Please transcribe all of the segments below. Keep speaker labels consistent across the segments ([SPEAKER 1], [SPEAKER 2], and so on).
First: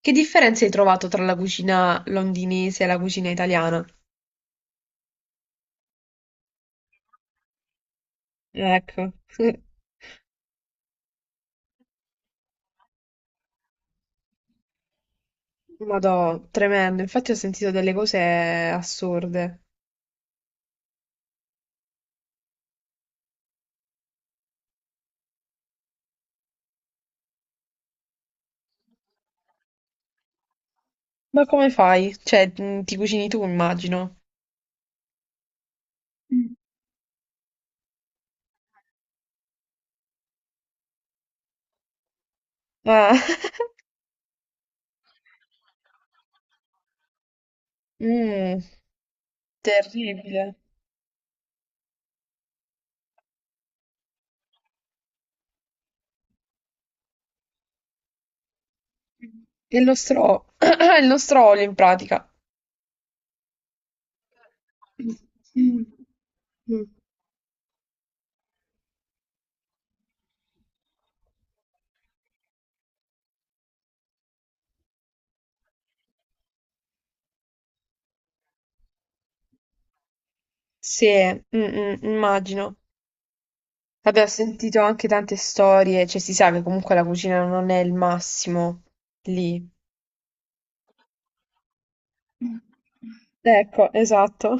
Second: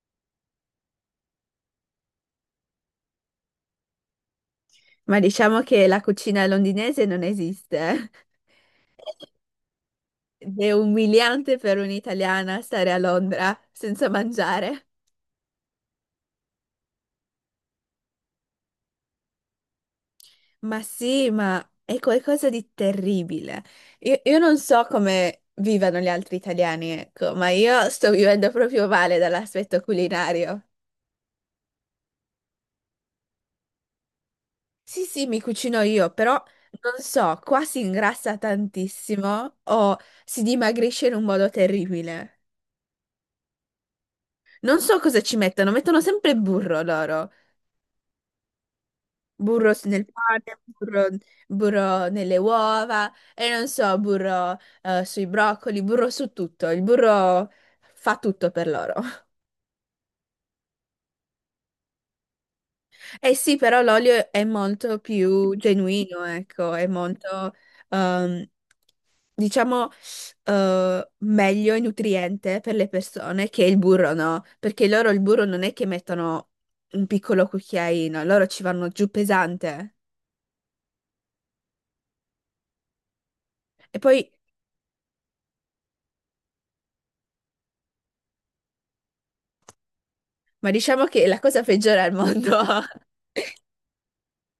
[SPEAKER 1] Che differenze hai trovato tra la cucina londinese e la cucina italiana?
[SPEAKER 2] Ma diciamo che la cucina londinese non esiste. Eh.
[SPEAKER 1] Ecco,
[SPEAKER 2] Ed è umiliante per un'italiana stare a Londra senza mangiare.
[SPEAKER 1] madò, tremendo. Infatti ho sentito delle cose assurde.
[SPEAKER 2] Ma sì, ma è qualcosa di terribile. Io non so come vivano gli altri italiani, ecco, ma io sto vivendo proprio male dall'aspetto culinario.
[SPEAKER 1] Ma come fai? Cioè, ti cucini tu, immagino.
[SPEAKER 2] Sì, sì, mi cucino io, però
[SPEAKER 1] Mm.
[SPEAKER 2] non so, qua si ingrassa tantissimo o si dimagrisce in un modo terribile.
[SPEAKER 1] Ah,
[SPEAKER 2] Non so cosa ci mettono, mettono sempre burro loro.
[SPEAKER 1] mm,
[SPEAKER 2] Burro nel
[SPEAKER 1] terribile.
[SPEAKER 2] pane, burro, burro nelle uova e non so, burro sui broccoli, burro su tutto. Il burro fa tutto per loro.
[SPEAKER 1] E lo stro... il nostro olio, in pratica.
[SPEAKER 2] Eh sì, però l'olio è molto più
[SPEAKER 1] Mm.
[SPEAKER 2] genuino, ecco,
[SPEAKER 1] Mm.
[SPEAKER 2] è molto, ehm, diciamo, meglio e nutriente per le persone che il burro, no? Perché loro il burro non è che mettono un piccolo cucchiaino, loro ci vanno giù pesante.
[SPEAKER 1] Sì, mm, mm, immagino.
[SPEAKER 2] E poi
[SPEAKER 1] Abbiamo sentito anche tante storie, cioè si sa che comunque la cucina non è il massimo lì.
[SPEAKER 2] ma diciamo che la cosa peggiore al mondo.
[SPEAKER 1] Ecco, esatto.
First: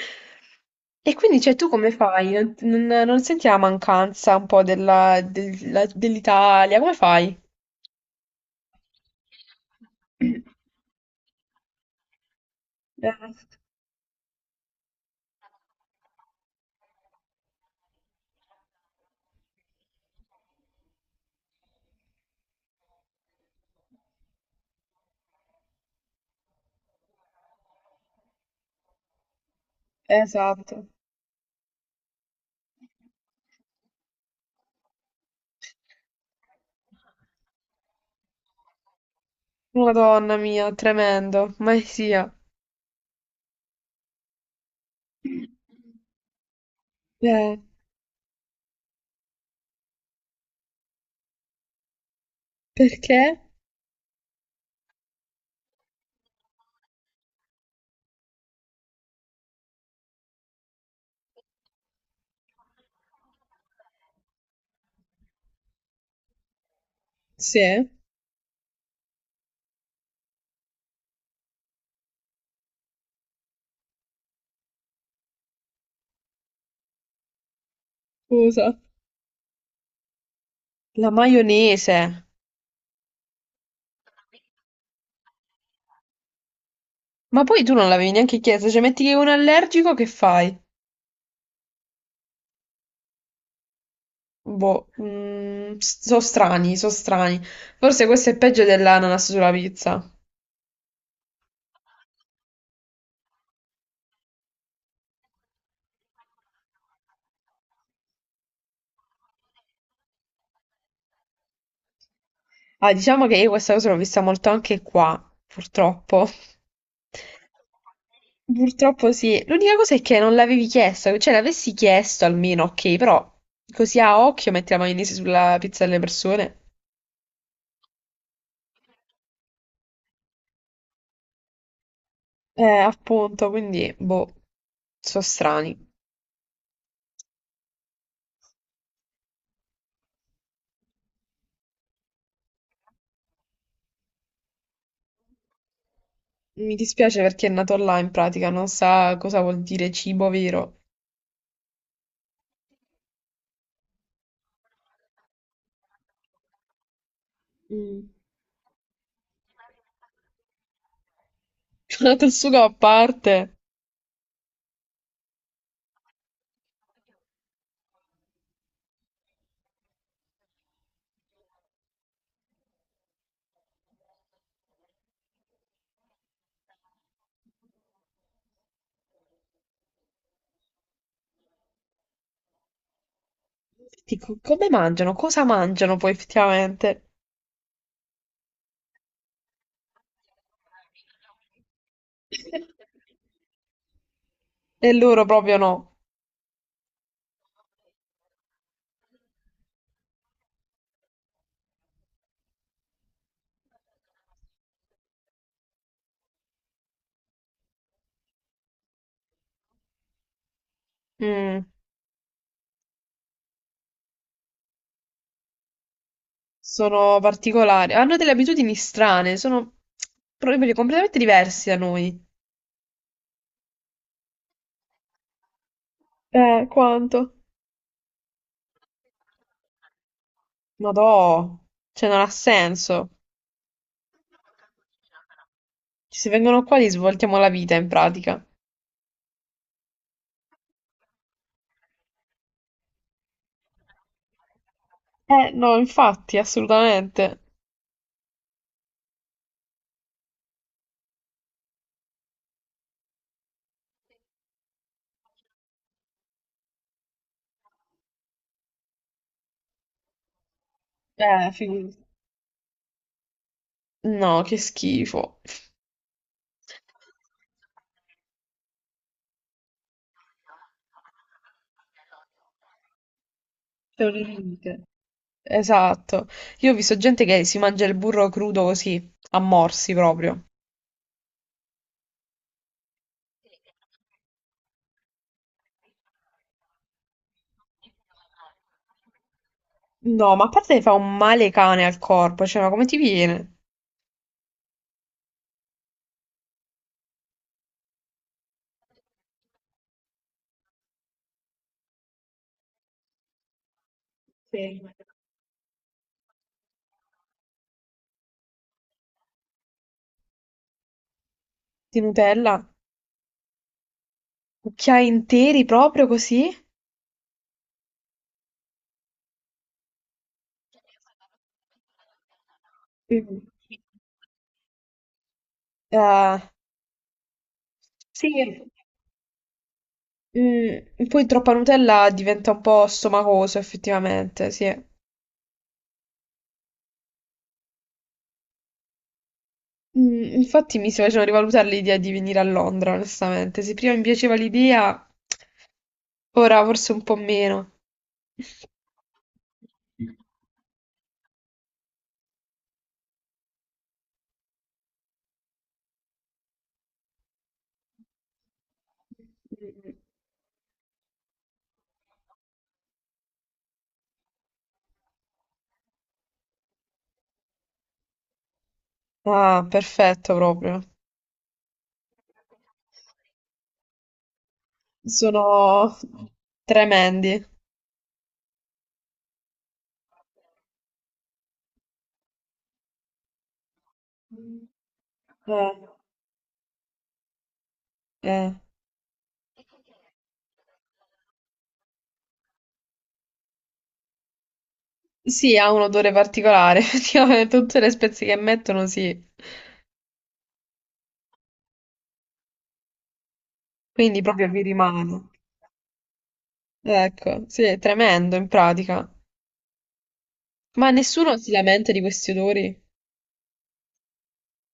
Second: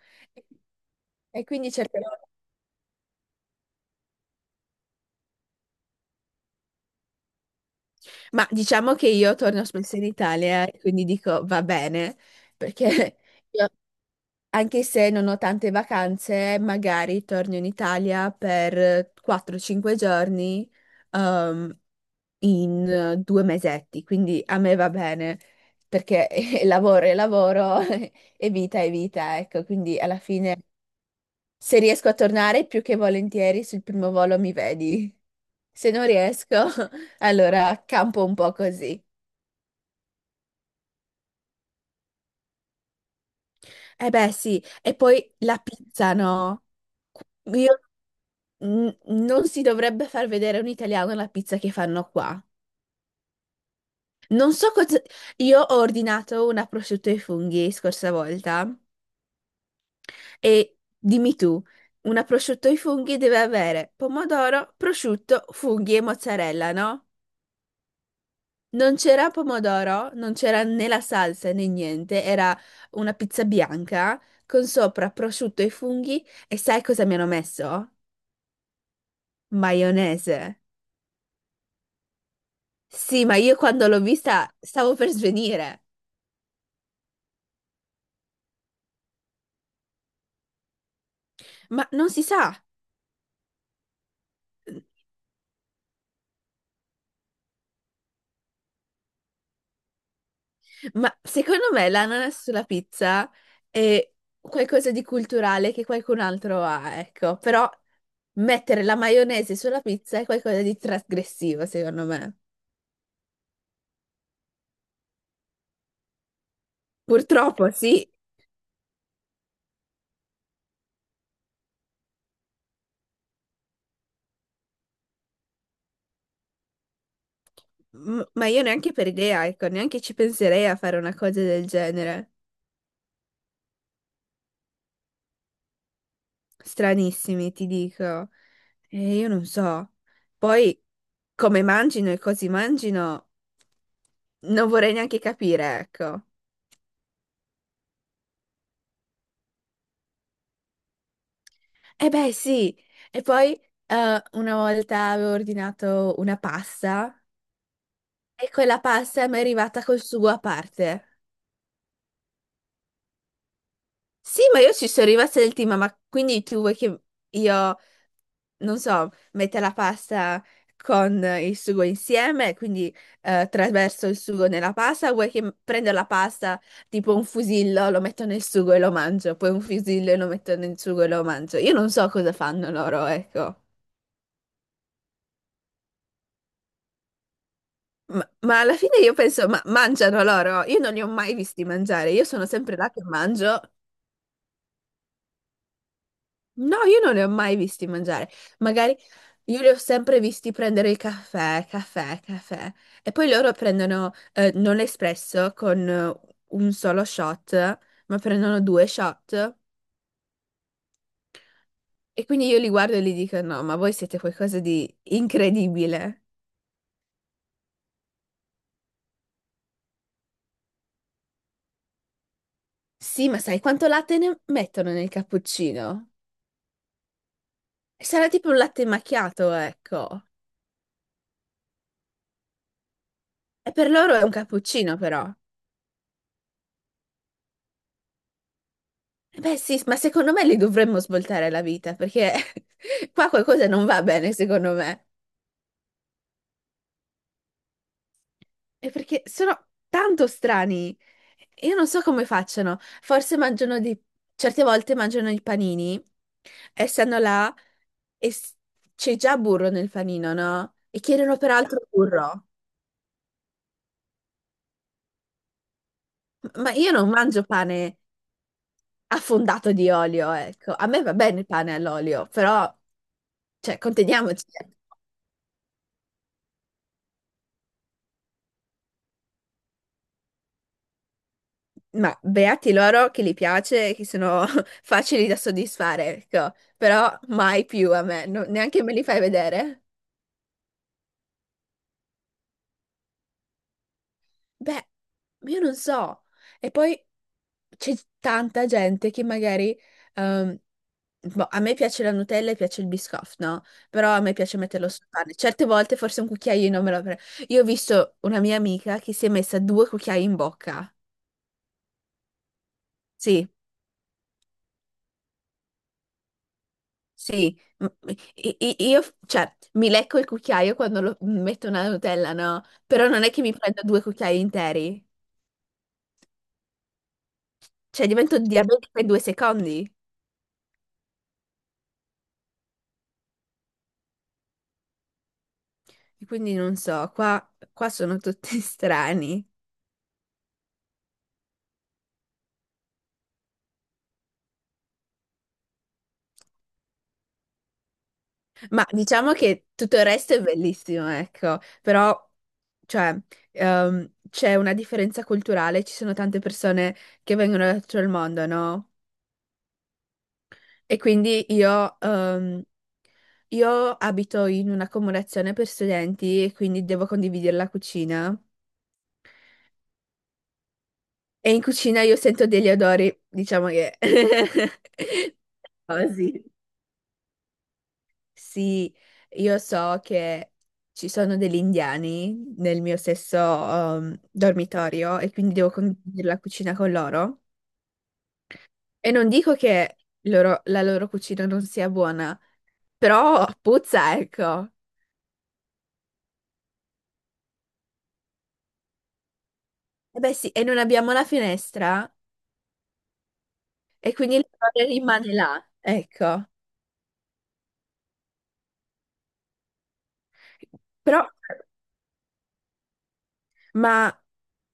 [SPEAKER 1] E quindi,
[SPEAKER 2] E
[SPEAKER 1] cioè, tu
[SPEAKER 2] quindi
[SPEAKER 1] come
[SPEAKER 2] cercherò.
[SPEAKER 1] fai? Non senti la mancanza un po' dell'Italia? Come fai?
[SPEAKER 2] Ma diciamo che io torno spesso in Italia e quindi dico va bene, perché
[SPEAKER 1] Eh,
[SPEAKER 2] io, anche se non ho tante vacanze, magari torno in Italia per 4-5 giorni ehm, in 2 mesetti, quindi a me va bene, perché lavoro e lavoro e vita è vita, ecco, quindi alla fine
[SPEAKER 1] esatto.
[SPEAKER 2] se riesco a tornare più che volentieri sul primo volo mi vedi. Se non riesco, allora campo un po' così.
[SPEAKER 1] Madonna mia, tremendo, mai sia.
[SPEAKER 2] Eh beh, sì, e poi la pizza, no?
[SPEAKER 1] Eh,
[SPEAKER 2] Io, non si dovrebbe far vedere un italiano la pizza che fanno qua.
[SPEAKER 1] perché?
[SPEAKER 2] Non so cosa... Io ho ordinato una prosciutto ai funghi scorsa volta e dimmi tu, una prosciutto ai funghi deve avere pomodoro, prosciutto, funghi e mozzarella, no?
[SPEAKER 1] Sì,
[SPEAKER 2] Non c'era pomodoro, non c'era né la salsa né niente, era una pizza bianca con sopra prosciutto e funghi e sai cosa mi hanno messo?
[SPEAKER 1] scusa.
[SPEAKER 2] Maionese.
[SPEAKER 1] La maionese.
[SPEAKER 2] Sì, ma io quando l'ho vista stavo per svenire,
[SPEAKER 1] Ma poi tu non l'avevi neanche chiesto, cioè metti che è un allergico, che fai?
[SPEAKER 2] ma non si sa.
[SPEAKER 1] Boh, mm, so strani, so strani. Forse questo è peggio dell'ananas sulla pizza.
[SPEAKER 2] Ma secondo me l'ananas sulla pizza è qualcosa di culturale che qualcun altro ha, ecco, però mettere la maionese sulla pizza è qualcosa di trasgressivo, secondo me.
[SPEAKER 1] Ah, diciamo che io questa cosa l'ho vista molto anche qua, purtroppo.
[SPEAKER 2] Purtroppo, sì.
[SPEAKER 1] Purtroppo sì. L'unica cosa è che non l'avevi chiesto, cioè l'avessi chiesto almeno, ok, però così a occhio metti la maionese sulla pizza delle persone.
[SPEAKER 2] Ma io neanche per idea, ecco, neanche ci penserei a fare una cosa del genere.
[SPEAKER 1] Appunto, quindi, boh, so strani.
[SPEAKER 2] Stranissimi, ti dico. E io non so. Poi, come mangino e così mangino, non vorrei neanche capire, ecco.
[SPEAKER 1] Mi dispiace perché è nato là in pratica, non sa cosa vuol dire cibo vero.
[SPEAKER 2] E beh, sì. E poi, una volta avevo ordinato una pasta
[SPEAKER 1] Mm.
[SPEAKER 2] e quella pasta mi è arrivata col sugo a parte.
[SPEAKER 1] Col sugo a parte.
[SPEAKER 2] Sì, ma io ci sono rimasta del team, ma quindi tu vuoi che io... non so, mette la pasta con il sugo insieme, quindi traverso il sugo nella pasta, vuoi che prendo la pasta tipo un fusillo, lo metto nel sugo e lo mangio, poi un fusillo e lo metto nel sugo e lo mangio. Io non so cosa fanno loro, ecco.
[SPEAKER 1] Dico, come mangiano? Cosa mangiano poi effettivamente?
[SPEAKER 2] Ma alla fine io penso, ma mangiano loro? Io non li ho mai visti mangiare, io sono sempre là che mangio.
[SPEAKER 1] E loro proprio no.
[SPEAKER 2] No, io non li ho mai visti mangiare. Magari io li ho sempre visti prendere il caffè, caffè, caffè. E poi loro prendono non l'espresso con un solo shot, ma prendono due shot.
[SPEAKER 1] Mm,
[SPEAKER 2] E quindi io li guardo e gli dico: No, ma voi siete qualcosa di incredibile.
[SPEAKER 1] sono particolari, hanno delle abitudini strane, sono proprio completamente diversi da noi.
[SPEAKER 2] Sì, ma sai quanto latte ne mettono nel cappuccino?
[SPEAKER 1] Quanto?
[SPEAKER 2] Sarà tipo un latte macchiato, ecco.
[SPEAKER 1] Ma no, cioè non ha senso.
[SPEAKER 2] E per loro è un cappuccino, però.
[SPEAKER 1] Se vengono qua gli svoltiamo la vita in pratica.
[SPEAKER 2] Beh sì, ma secondo me li dovremmo svoltare la vita perché qua qualcosa non va bene, secondo me.
[SPEAKER 1] No, infatti, assolutamente.
[SPEAKER 2] E perché sono tanto strani. Io non so come facciano. Forse mangiano dei... certe volte mangiano i panini e stanno là e c'è già burro nel panino, no? E chiedono peraltro
[SPEAKER 1] Figurati.
[SPEAKER 2] burro.
[SPEAKER 1] No, che schifo.
[SPEAKER 2] Ma io non mangio pane affondato di olio, ecco. A me va bene il pane all'olio, però, cioè,
[SPEAKER 1] C'è un
[SPEAKER 2] conteniamoci.
[SPEAKER 1] limite. Esatto. Io ho visto gente che si mangia il burro crudo così, a morsi proprio.
[SPEAKER 2] Ma beati loro che li piace, che sono facili da soddisfare, ecco. Però mai più a me, neanche me li fai vedere.
[SPEAKER 1] No, ma a parte fa un male cane al corpo, cioè, ma come ti viene?
[SPEAKER 2] Beh, io non so. E poi c'è tanta gente che magari... ehm, boh, a me piace la Nutella e piace il Biscoff, no? Però a me piace
[SPEAKER 1] Sì.
[SPEAKER 2] metterlo sul pane. Certe volte forse un cucchiaino me lo prendo. Io ho visto una mia amica che si è messa due cucchiai in bocca.
[SPEAKER 1] Di Nutella?
[SPEAKER 2] Sì.
[SPEAKER 1] Cucchiai interi proprio così?
[SPEAKER 2] Sì, io, cioè, mi lecco il cucchiaio quando lo- metto una Nutella, no? Però non è
[SPEAKER 1] Mm.
[SPEAKER 2] che mi prendo due cucchiai interi,
[SPEAKER 1] Eh,
[SPEAKER 2] cioè
[SPEAKER 1] sì,
[SPEAKER 2] divento diabetica in 2 secondi.
[SPEAKER 1] mm, poi troppa Nutella diventa un po' stomacoso, effettivamente, sì.
[SPEAKER 2] E quindi non so, qua sono tutti strani.
[SPEAKER 1] Mm, infatti mi si faceva rivalutare l'idea di venire a Londra, onestamente. Se prima mi piaceva l'idea, ora forse un po' meno.
[SPEAKER 2] Ma diciamo che tutto il resto è bellissimo, ecco. Però, cioè, c'è una differenza culturale, ci sono tante persone che vengono da tutto il mondo, no?
[SPEAKER 1] Mm.
[SPEAKER 2] E quindi io abito in un'accomodazione per studenti e quindi devo condividere la cucina.
[SPEAKER 1] Ah, perfetto proprio.
[SPEAKER 2] E in cucina io sento degli odori, diciamo che...
[SPEAKER 1] Sono
[SPEAKER 2] Così.
[SPEAKER 1] tremendi.
[SPEAKER 2] Sì, io so che ci sono degli indiani nel mio stesso dormitorio e quindi devo
[SPEAKER 1] Eh,
[SPEAKER 2] condividere la cucina con loro.
[SPEAKER 1] eh.
[SPEAKER 2] E non dico che la loro cucina non sia buona, però puzza, ecco.
[SPEAKER 1] Sì, ha un odore particolare, effettivamente tutte le spezie che mettono sì,
[SPEAKER 2] Eh beh sì, e non abbiamo la finestra e
[SPEAKER 1] quindi
[SPEAKER 2] quindi
[SPEAKER 1] proprio vi
[SPEAKER 2] l'errore
[SPEAKER 1] rimane.
[SPEAKER 2] rimane là, ecco.
[SPEAKER 1] Ecco, sì, è tremendo in pratica. Ma
[SPEAKER 2] Però,
[SPEAKER 1] nessuno si lamenta di questi odori?
[SPEAKER 2] ma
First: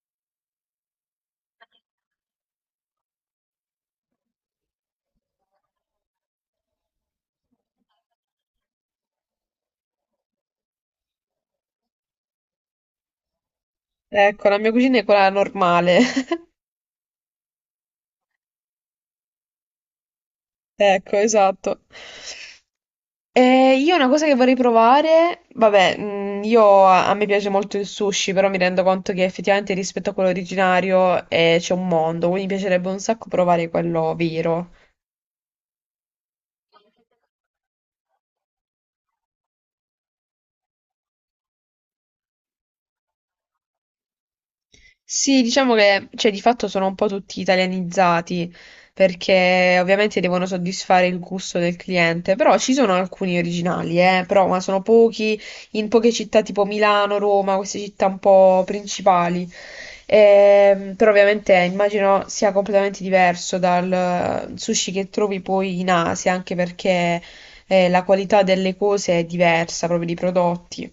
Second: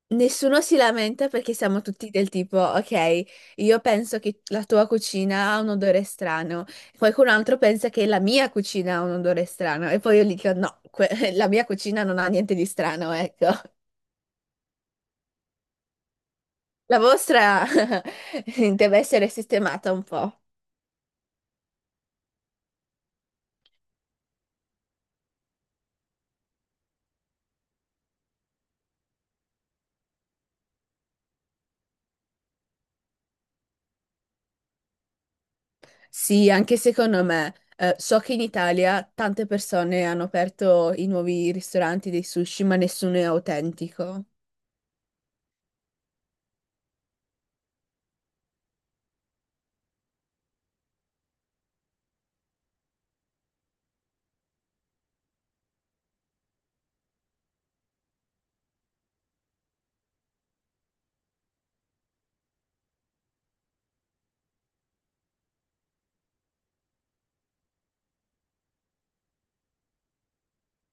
[SPEAKER 2] nessuno si lamenta perché siamo tutti del tipo, ok, io penso che la tua cucina ha un odore strano, qualcun altro pensa che la mia cucina ha un odore strano e poi io gli dico, no, que- la mia cucina non ha niente di strano, ecco.
[SPEAKER 1] Ecco, la mia cucina è quella normale.
[SPEAKER 2] La vostra deve essere sistemata un po'.
[SPEAKER 1] Ecco, esatto. Io una cosa che vorrei provare, vabbè, mm, io a me piace molto il sushi, però mi rendo conto che effettivamente rispetto a quello originario c'è un mondo, quindi mi piacerebbe un sacco provare quello vero.
[SPEAKER 2] Sì, anche secondo me. So che in Italia tante persone hanno aperto i nuovi ristoranti dei sushi, ma nessuno è autentico.
[SPEAKER 1] Sì, diciamo che cioè, di fatto sono un po' tutti italianizzati perché ovviamente devono soddisfare il gusto del cliente, però ci sono alcuni originali, però ma sono pochi in poche città tipo Milano, Roma, queste città un po' principali. Però ovviamente immagino sia completamente diverso dal sushi che trovi poi in Asia, anche perché la qualità delle cose è diversa, proprio dei prodotti.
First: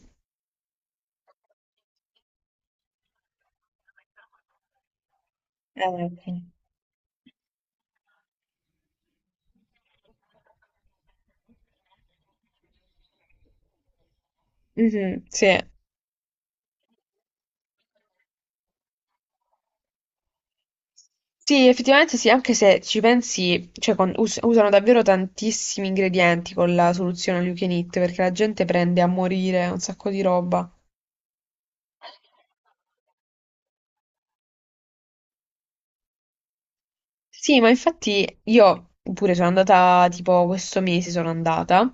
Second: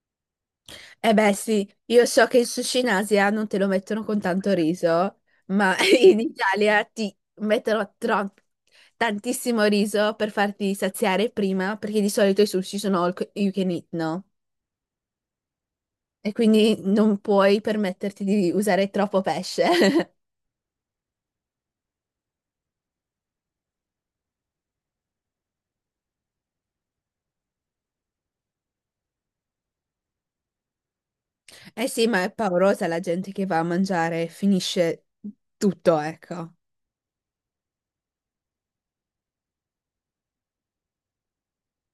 [SPEAKER 2] Eh beh, sì, io so che il sushi in Asia non te lo mettono con tanto riso, ma in
[SPEAKER 1] Sì.
[SPEAKER 2] Italia ti mettono tantissimo riso per farti saziare prima, perché di solito i sushi sono all you can eat, no?
[SPEAKER 1] Mhm, sì.
[SPEAKER 2] E quindi non puoi permetterti di usare troppo pesce.
[SPEAKER 1] Sì, effettivamente sì, anche se ci pensi, cioè usano davvero tantissimi ingredienti con la soluzione all you can eat, perché la gente prende a morire un sacco di roba.
[SPEAKER 2] Eh sì, ma è paurosa la gente che va a mangiare e finisce tutto, ecco.
[SPEAKER 1] Sì, ma infatti io pure sono andata, tipo questo mese sono andata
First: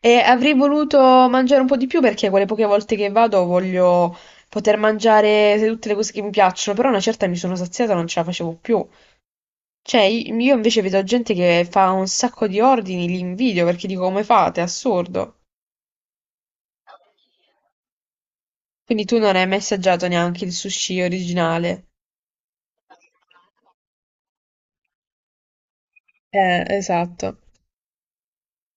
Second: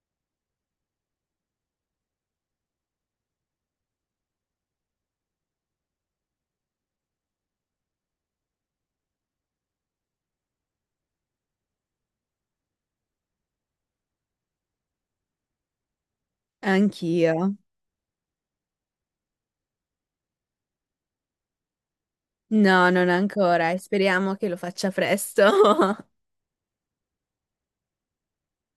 [SPEAKER 1] e avrei voluto mangiare un po' di più perché quelle poche volte che vado voglio poter mangiare tutte le cose che mi piacciono, però una certa mi sono saziata, non ce la facevo più. Cioè, io invece vedo gente che fa un sacco di ordini, li invidio perché dico come fate, è assurdo.
[SPEAKER 2] Anch'io.
[SPEAKER 1] Quindi tu non hai mai assaggiato neanche il sushi originale.
[SPEAKER 2] No, non ancora e speriamo che lo faccia presto.
[SPEAKER 1] Esatto.